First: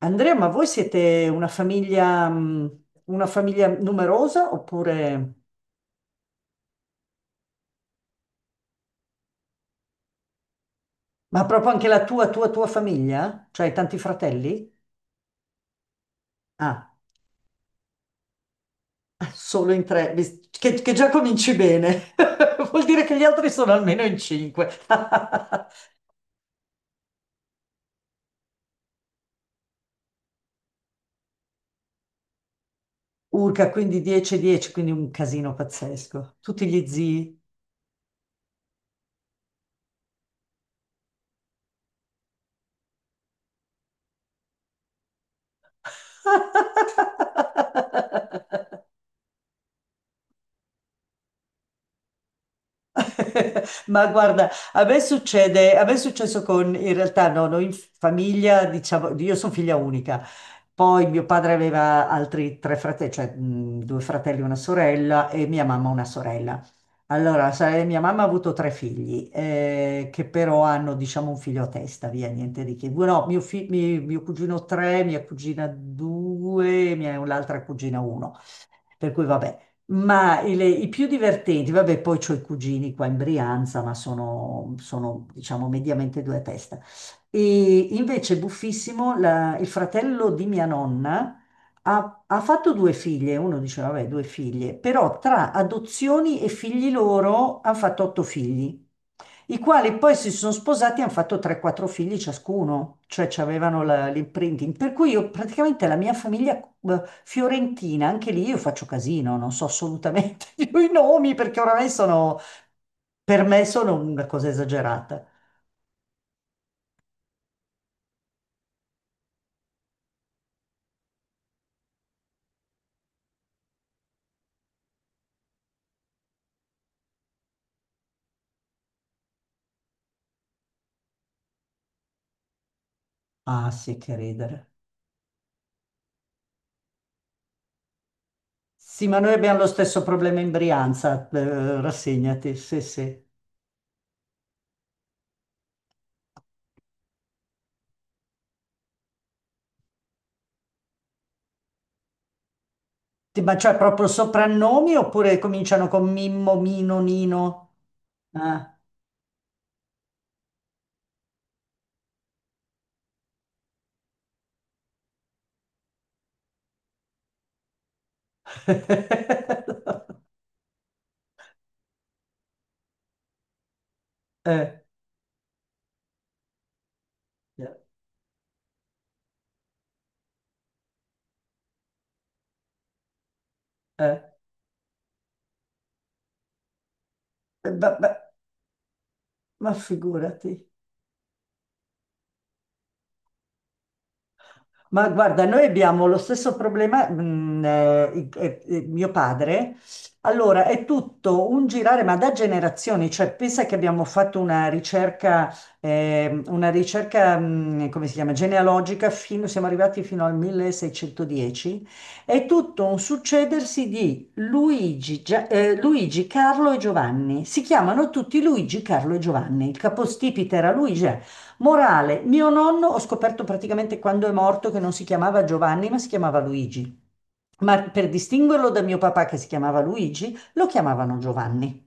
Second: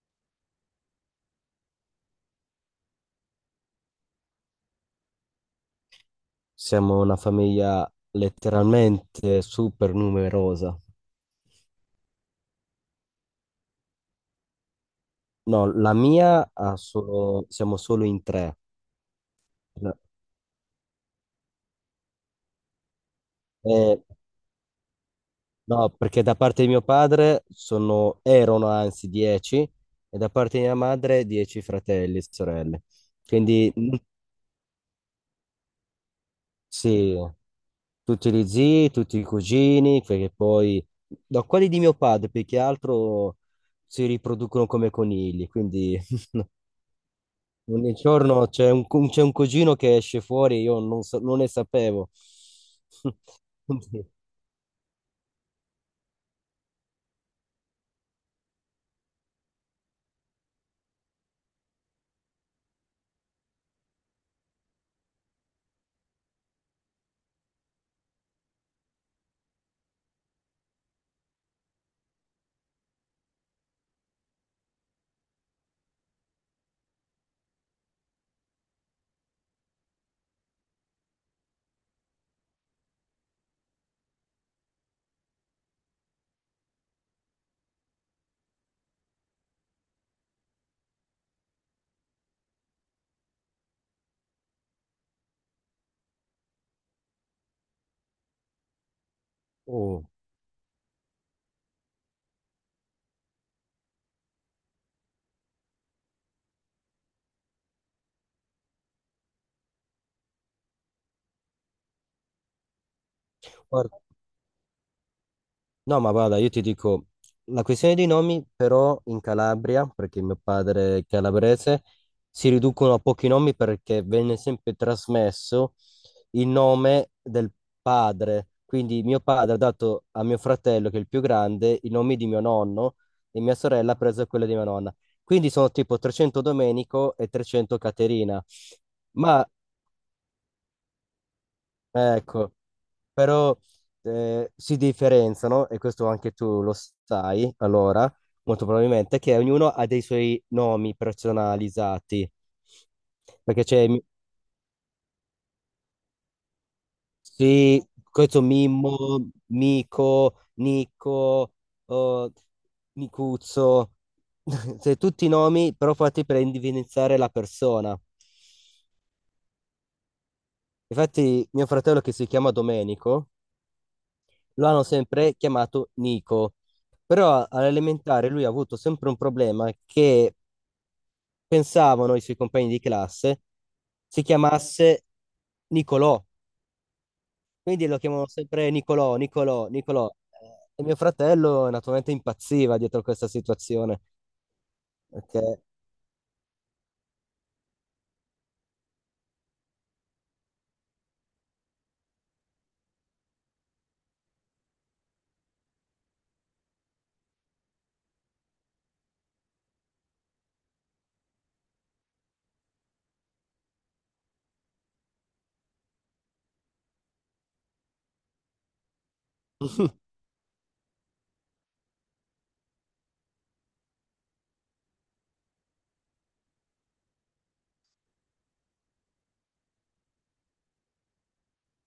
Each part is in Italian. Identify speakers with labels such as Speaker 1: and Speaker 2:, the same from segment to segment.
Speaker 1: Andrea, ma voi siete una famiglia numerosa oppure.
Speaker 2: Siamo una famiglia letteralmente super numerosa.
Speaker 1: Ma proprio anche la tua famiglia? Cioè hai tanti fratelli?
Speaker 2: No, la mia ha
Speaker 1: Ah,
Speaker 2: solo, siamo solo in tre.
Speaker 1: solo in tre, che già cominci bene. Vuol dire che gli altri sono
Speaker 2: E-
Speaker 1: almeno in cinque.
Speaker 2: no, perché da parte di mio padre sono, erano anzi 10 e da parte di mia madre 10 fratelli e sorelle.
Speaker 1: Urca,
Speaker 2: Quindi
Speaker 1: quindi 10-10, quindi un casino pazzesco. Tutti gli
Speaker 2: sì,
Speaker 1: zii.
Speaker 2: tutti gli zii, tutti i cugini, perché poi da quelli di mio padre, più che altro si riproducono come conigli, quindi ogni giorno c'è un, c'è un cugino che esce fuori, io non, non ne sapevo.
Speaker 1: Ma
Speaker 2: Quindi,
Speaker 1: guarda, a me succede, a me è successo con, in realtà no, noi in famiglia, diciamo, io sono figlia unica, poi mio padre aveva altri tre fratelli, cioè due fratelli e una sorella e mia mamma una sorella. Allora, sai, mia mamma ha avuto tre figli, che però hanno, diciamo, un figlio a testa, via, niente di che. No, mio cugino tre, mia cugina due, l'altra cugina uno. Per cui vabbè, ma i più divertenti, vabbè, poi ho i cugini qua in Brianza, ma sono, diciamo mediamente due a testa. E invece buffissimo, il fratello di mia nonna ha fatto due figlie, uno diceva, vabbè, due figlie, però tra adozioni e figli loro hanno fatto otto figli i quali
Speaker 2: oh,
Speaker 1: poi si sono sposati e hanno fatto 3-4 figli ciascuno, cioè ci avevano l'imprinting. Per cui io praticamente la mia famiglia fiorentina, anche lì io faccio casino, non so assolutamente più i nomi perché oramai sono, per me sono
Speaker 2: guarda.
Speaker 1: una cosa esagerata.
Speaker 2: No, ma guarda, io ti dico, la questione dei nomi però in Calabria, perché mio padre è calabrese, si riducono a pochi nomi perché venne sempre trasmesso il nome del padre. Quindi mio padre ha dato a mio fratello, che è il più grande, i nomi di mio nonno e mia
Speaker 1: Ah
Speaker 2: sorella ha
Speaker 1: sì, che
Speaker 2: preso quello di mia
Speaker 1: ridere.
Speaker 2: nonna. Quindi sono tipo 300 Domenico e 300 Caterina.
Speaker 1: Sì, ma noi
Speaker 2: Ma
Speaker 1: abbiamo lo stesso problema in Brianza,
Speaker 2: ecco,
Speaker 1: rassegnati, sì, sì.
Speaker 2: però si differenziano, e questo anche tu lo sai, allora, molto probabilmente, che ognuno ha dei suoi nomi personalizzati,
Speaker 1: Ma
Speaker 2: perché
Speaker 1: cioè
Speaker 2: c'è,
Speaker 1: proprio soprannomi oppure cominciano con Mimmo, Mino, Nino?
Speaker 2: sì, questo
Speaker 1: Ah.
Speaker 2: Mimmo, Mico, Nico, oh, Nicuzzo, cioè, tutti i nomi però fatti per individuare la persona. Infatti mio fratello che si chiama Domenico, lo
Speaker 1: Eh.
Speaker 2: hanno sempre chiamato Nico. Però
Speaker 1: Eh,
Speaker 2: all'elementare lui ha avuto sempre un problema che pensavano i suoi compagni di classe
Speaker 1: eh,
Speaker 2: si chiamasse Nicolò. Quindi
Speaker 1: beh,
Speaker 2: lo
Speaker 1: beh,
Speaker 2: chiamavano sempre Nicolò, Nicolò,
Speaker 1: ma
Speaker 2: Nicolò.
Speaker 1: figurati.
Speaker 2: E mio fratello naturalmente impazziva dietro questa situazione.
Speaker 1: Ma guarda,
Speaker 2: Perché...
Speaker 1: noi abbiamo lo stesso problema, mio padre. Allora, è tutto un girare, ma da generazioni, cioè pensa che abbiamo fatto una ricerca, come si chiama, genealogica, siamo arrivati fino al 1610, è tutto un succedersi di Luigi, Carlo e Giovanni. Si chiamano tutti Luigi, Carlo e Giovanni. Il capostipite era Luigi. Eh. Morale, mio nonno ho scoperto praticamente quando è morto che non si chiamava Giovanni, ma si chiamava Luigi. Ma per distinguerlo da mio papà che si chiamava Luigi, lo chiamavano Giovanni.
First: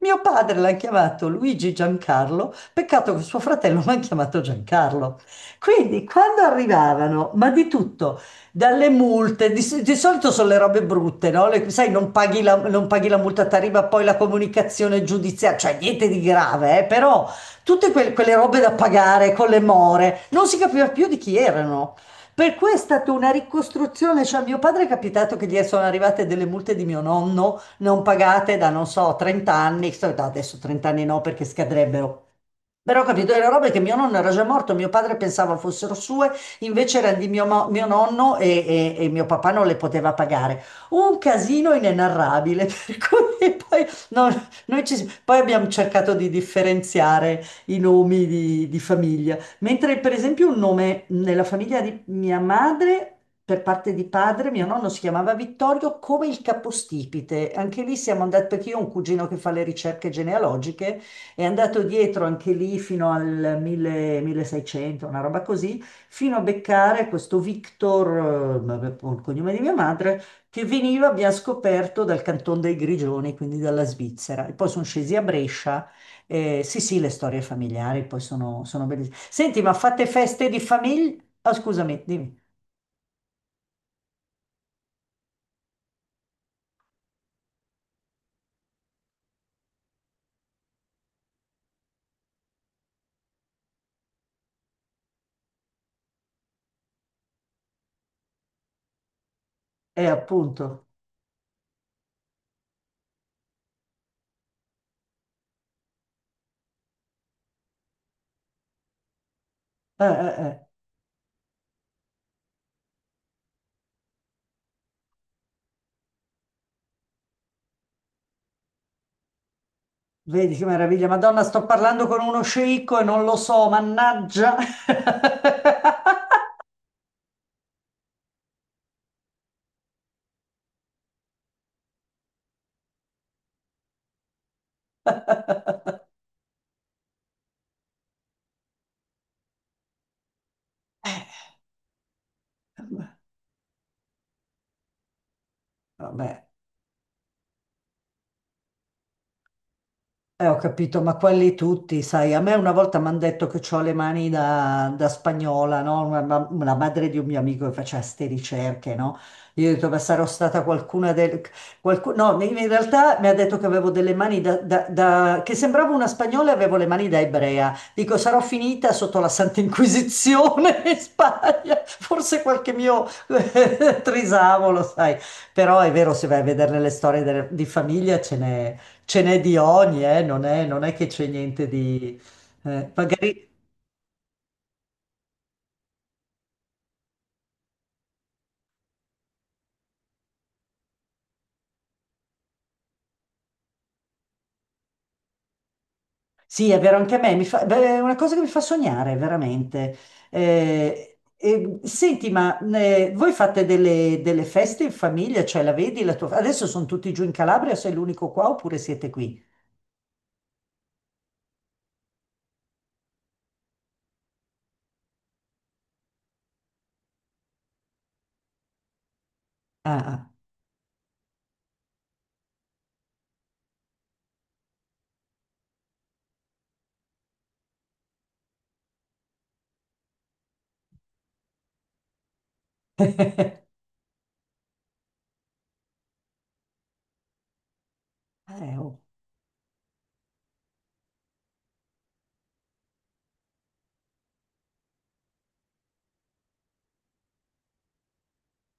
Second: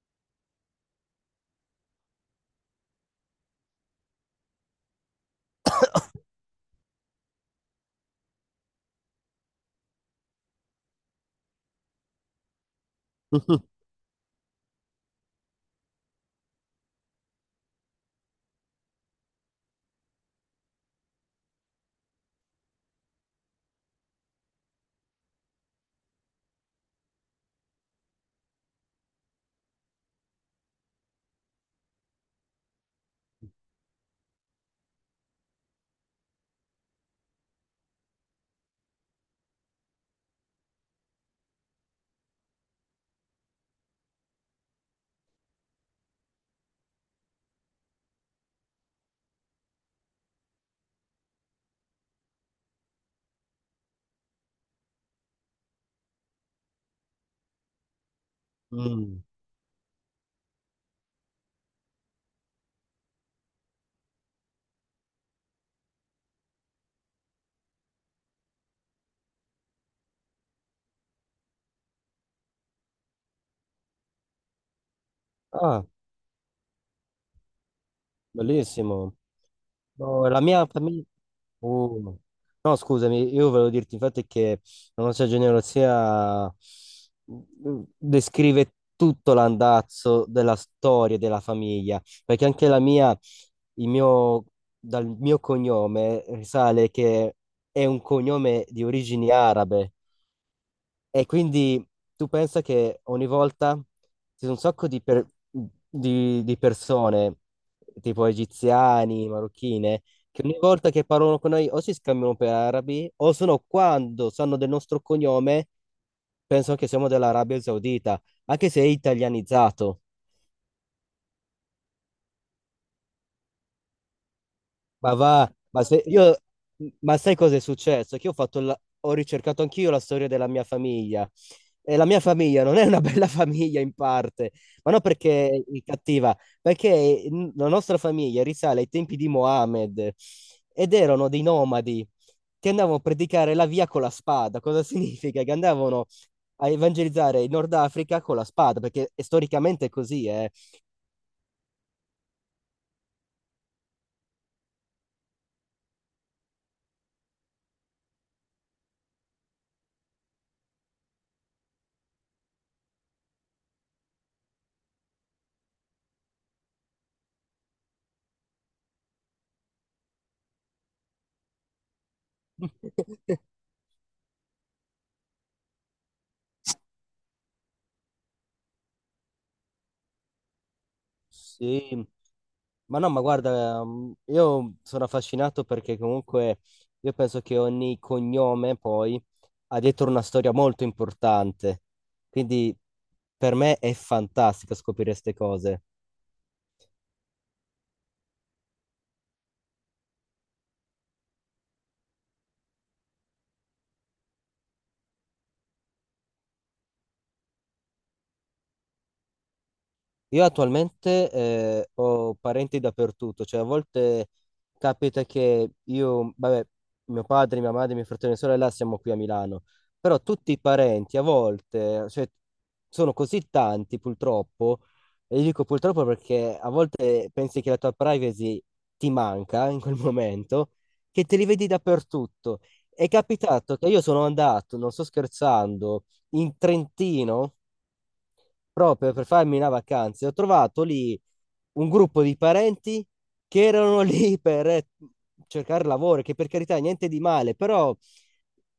Speaker 1: Mio padre l'ha chiamato Luigi Giancarlo, peccato che suo fratello l'ha chiamato Giancarlo. Quindi quando arrivavano, ma di tutto, dalle multe, di solito sono le robe brutte, no? Sai, non paghi la multa, ti arriva poi la comunicazione giudiziaria, cioè niente di grave, però tutte quelle robe da pagare con le more, non si capiva più di chi erano. Per cui è stata una ricostruzione, cioè a mio padre è capitato che gli sono arrivate delle multe di mio nonno non pagate da, non so, 30 anni, no, adesso 30 anni no perché scadrebbero, però ho capito, le robe che mio nonno era già morto, mio padre pensava fossero sue, invece erano di mio nonno e mio papà non le poteva pagare. Un casino inenarrabile, per cui poi, no, noi poi abbiamo cercato di differenziare i nomi di famiglia. Mentre per esempio un nome nella famiglia di mia madre, per parte di padre, mio nonno si chiamava Vittorio come il capostipite. Anche lì siamo andati, perché io ho un
Speaker 2: Mm.
Speaker 1: cugino che fa le ricerche genealogiche. È andato dietro anche lì fino al 1000 1600, una roba così, fino a beccare questo Victor, vabbè, il cognome di mia madre, che veniva, abbiamo scoperto, dal Canton dei Grigioni, quindi dalla Svizzera. E poi sono scesi a
Speaker 2: Ah,
Speaker 1: Brescia. Eh, sì, sì, le storie familiari poi sono, bellissime.
Speaker 2: bellissimo.
Speaker 1: Senti, ma fate
Speaker 2: No, la
Speaker 1: feste di
Speaker 2: mia famiglia...
Speaker 1: famiglia? Ah, scusami,
Speaker 2: Oh.
Speaker 1: dimmi.
Speaker 2: No, scusami, io volevo dirti infatti che la nostra genealogia descrive tutto l'andazzo della storia della famiglia, perché anche la mia, il mio, dal mio cognome risale che è un cognome di origini arabe.
Speaker 1: Appunto.
Speaker 2: E quindi tu pensa che ogni volta ci sono un sacco di, di persone, tipo egiziani, marocchine, che ogni
Speaker 1: Eh.
Speaker 2: volta che parlano con noi o si scambiano per arabi, o se no quando sanno del nostro cognome, pensano che siamo dell'Arabia Saudita, anche se è italianizzato.
Speaker 1: Vedi che meraviglia. Madonna, sto parlando con uno sceicco e non lo so, mannaggia.
Speaker 2: Ma va, ma se io, ma sai cosa è successo? Che io ho fatto ho ricercato anch'io la storia della mia famiglia e la mia famiglia non è una bella famiglia in parte, ma non perché è cattiva, perché la nostra famiglia risale ai tempi di Mohammed ed erano dei nomadi che andavano a predicare la via con la spada. Cosa significa? Che andavano
Speaker 1: Vabbè.
Speaker 2: a evangelizzare il Nord Africa con la spada, perché è storicamente così, eh.
Speaker 1: Ho capito, ma quelli tutti, sai, a me una volta mi hanno detto che ho le mani da spagnola, no? Una madre di un mio amico che faceva ste ricerche, no? Io ho detto, ma sarò stata qualcuna del... qualcu- No, in realtà mi ha detto che avevo delle mani che sembravo una spagnola e avevo le mani da ebrea. Dico, sarò finita sotto la Santa Inquisizione in Spagna, forse qualche mio trisavolo, sai. Però è vero, se vai a vedere le storie di famiglia ce n'è di ogni, non è che c'è niente
Speaker 2: Sì.
Speaker 1: di. Eh,
Speaker 2: Ma no, ma
Speaker 1: magari.
Speaker 2: guarda, io sono affascinato perché comunque io penso che ogni cognome poi ha dietro una storia molto importante. Quindi per me è fantastico scoprire queste cose.
Speaker 1: Sì, è vero, anche a me, beh, è una cosa che mi fa sognare, veramente. Senti, ma voi fate delle feste in famiglia? Cioè, la vedi la tua. Adesso sono tutti giù in Calabria, sei l'unico qua oppure siete qui?
Speaker 2: Io attualmente ho parenti dappertutto, cioè a volte capita che io, vabbè, mio padre, mia madre, mio fratello e mia sorella siamo qui a Milano, però
Speaker 1: Ah,
Speaker 2: tutti i parenti a volte, cioè, sono così tanti purtroppo, e io dico purtroppo perché a volte pensi che la tua privacy ti manca in quel momento, che te li vedi dappertutto. È capitato che io sono andato, non sto scherzando, in Trentino
Speaker 1: ah, oh,
Speaker 2: proprio per farmi una vacanza. E ho trovato lì un gruppo di parenti che erano lì per cercare lavoro, che per carità niente di male, però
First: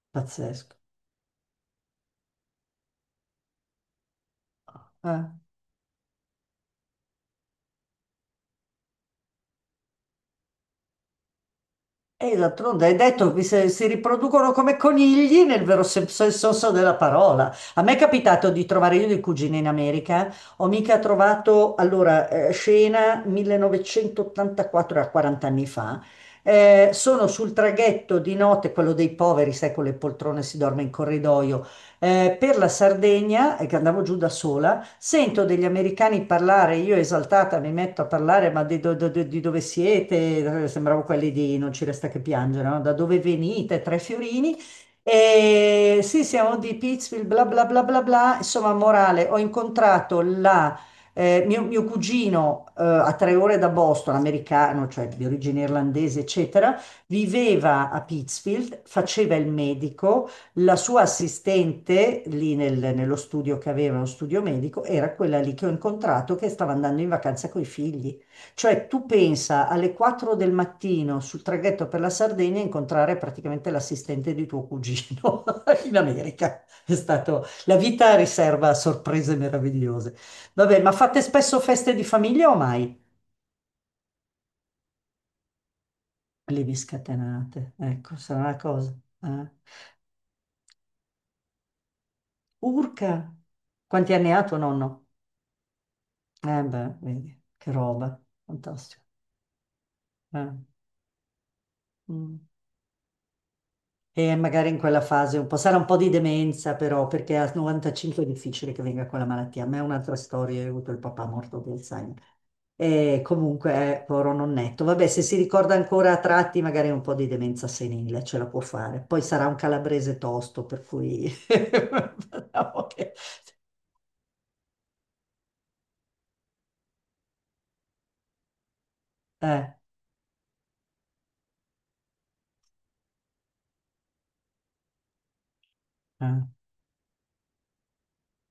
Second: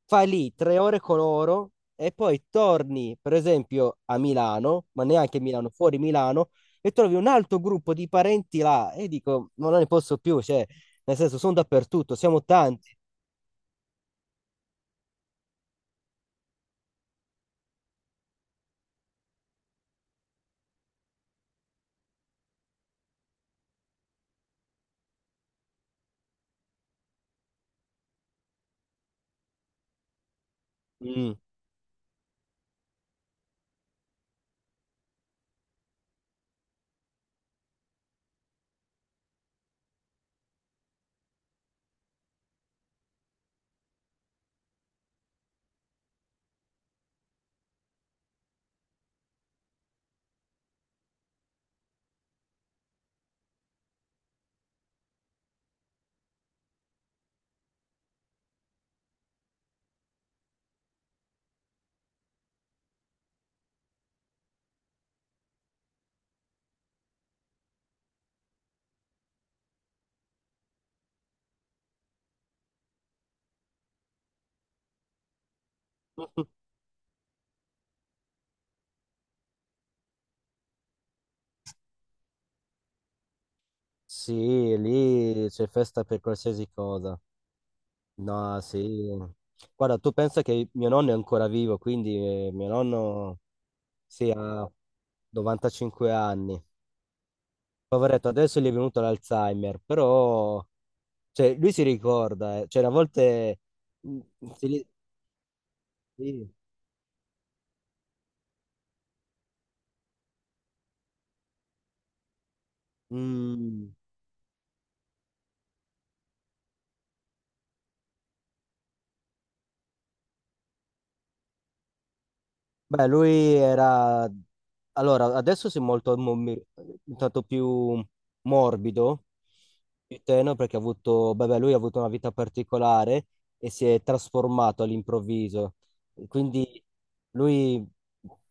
Speaker 2: fai lì
Speaker 1: pazzesco.
Speaker 2: 3 ore con loro e poi torni, per esempio, a Milano, ma
Speaker 1: Eh.
Speaker 2: neanche a Milano, fuori Milano, e trovi un altro gruppo di parenti là e dico, ma non ne posso più, cioè, nel senso, sono dappertutto,
Speaker 1: E
Speaker 2: siamo
Speaker 1: d'altronde hai
Speaker 2: tanti.
Speaker 1: detto che si riproducono come conigli nel vero senso della parola. A me è capitato di trovare io dei cugini in America, ho mica trovato, allora, scena 1984, era 40 anni fa, sono sul traghetto di notte, quello dei poveri, sai, con le poltrone si dorme in
Speaker 2: Mm.
Speaker 1: corridoio, per la Sardegna, e che andavo giù da sola, sento degli americani parlare, io esaltata mi metto a parlare, ma di, do- do- do- di dove siete? Sembravo quelli di Non ci resta che piangere, no? Da dove venite? 3 fiorini. E sì, siamo di Pittsfield, bla bla bla bla bla. Insomma, morale, ho incontrato mio cugino a 3 ore da Boston, americano, cioè di origine irlandese, eccetera, viveva a Pittsfield, faceva il medico la sua assistente lì nello studio che aveva, uno studio medico, era quella lì che ho incontrato che stava andando in vacanza coi figli. Cioè, tu pensa alle 4 del mattino sul traghetto per la Sardegna incontrare praticamente l'assistente di tuo cugino in America. È stato, la vita riserva sorprese meravigliose. Vabbè, ma fate spesso feste di famiglia o mai?
Speaker 2: Sì, lì c'è festa per
Speaker 1: Le
Speaker 2: qualsiasi
Speaker 1: vi
Speaker 2: cosa.
Speaker 1: scatenate. Ecco, sarà una
Speaker 2: No,
Speaker 1: cosa.
Speaker 2: sì.
Speaker 1: Eh.
Speaker 2: Guarda, tu pensa che mio nonno è ancora vivo, quindi mio
Speaker 1: Urca,
Speaker 2: nonno
Speaker 1: quanti anni
Speaker 2: sì,
Speaker 1: ha tuo
Speaker 2: ha
Speaker 1: nonno?
Speaker 2: 95 anni.
Speaker 1: Eh beh, vedi, che roba,
Speaker 2: Poveretto, adesso gli è venuto
Speaker 1: fantastico.
Speaker 2: l'Alzheimer,
Speaker 1: Eh.
Speaker 2: però cioè, lui si
Speaker 1: Mm.
Speaker 2: ricorda, eh. Cioè, a volte... mm,
Speaker 1: E magari in
Speaker 2: si-
Speaker 1: quella fase un po', sarà un po' di
Speaker 2: sì.
Speaker 1: demenza però, perché a 95 è difficile che venga quella malattia. A me è un'altra storia, io ho avuto il papà morto di Alzheimer. E
Speaker 2: Mm.
Speaker 1: comunque, povero nonnetto. Vabbè, se si ricorda ancora a tratti, magari un po' di demenza senile ce la può fare. Poi sarà un calabrese tosto, per cui.
Speaker 2: Beh, lui era... Allora, adesso si è molto, tanto più morbido,
Speaker 1: Eh,
Speaker 2: più tenero, perché ha avuto... Beh, beh, lui ha avuto una vita particolare e si è trasformato all'improvviso.
Speaker 1: eh,
Speaker 2: Quindi lui,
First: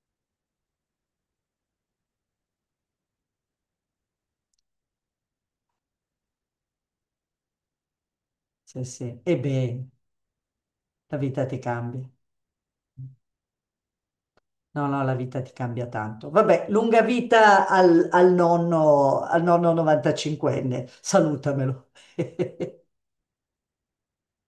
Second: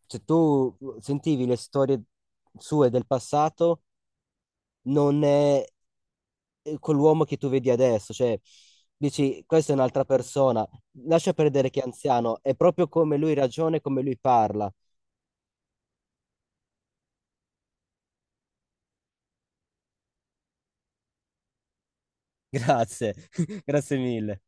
Speaker 2: se tu sentivi le storie sue del passato, non è quell'uomo che tu vedi adesso. Cioè,
Speaker 1: sì, sì. E
Speaker 2: dici, questa è
Speaker 1: beh,
Speaker 2: un'altra persona.
Speaker 1: la
Speaker 2: Lascia
Speaker 1: vita ti
Speaker 2: perdere che è
Speaker 1: cambia.
Speaker 2: anziano, è proprio come lui ragiona e come lui parla.
Speaker 1: No, no, la vita ti cambia tanto. Vabbè, lunga vita al nonno, al nonno 95enne, salutamelo.
Speaker 2: Grazie, grazie mille.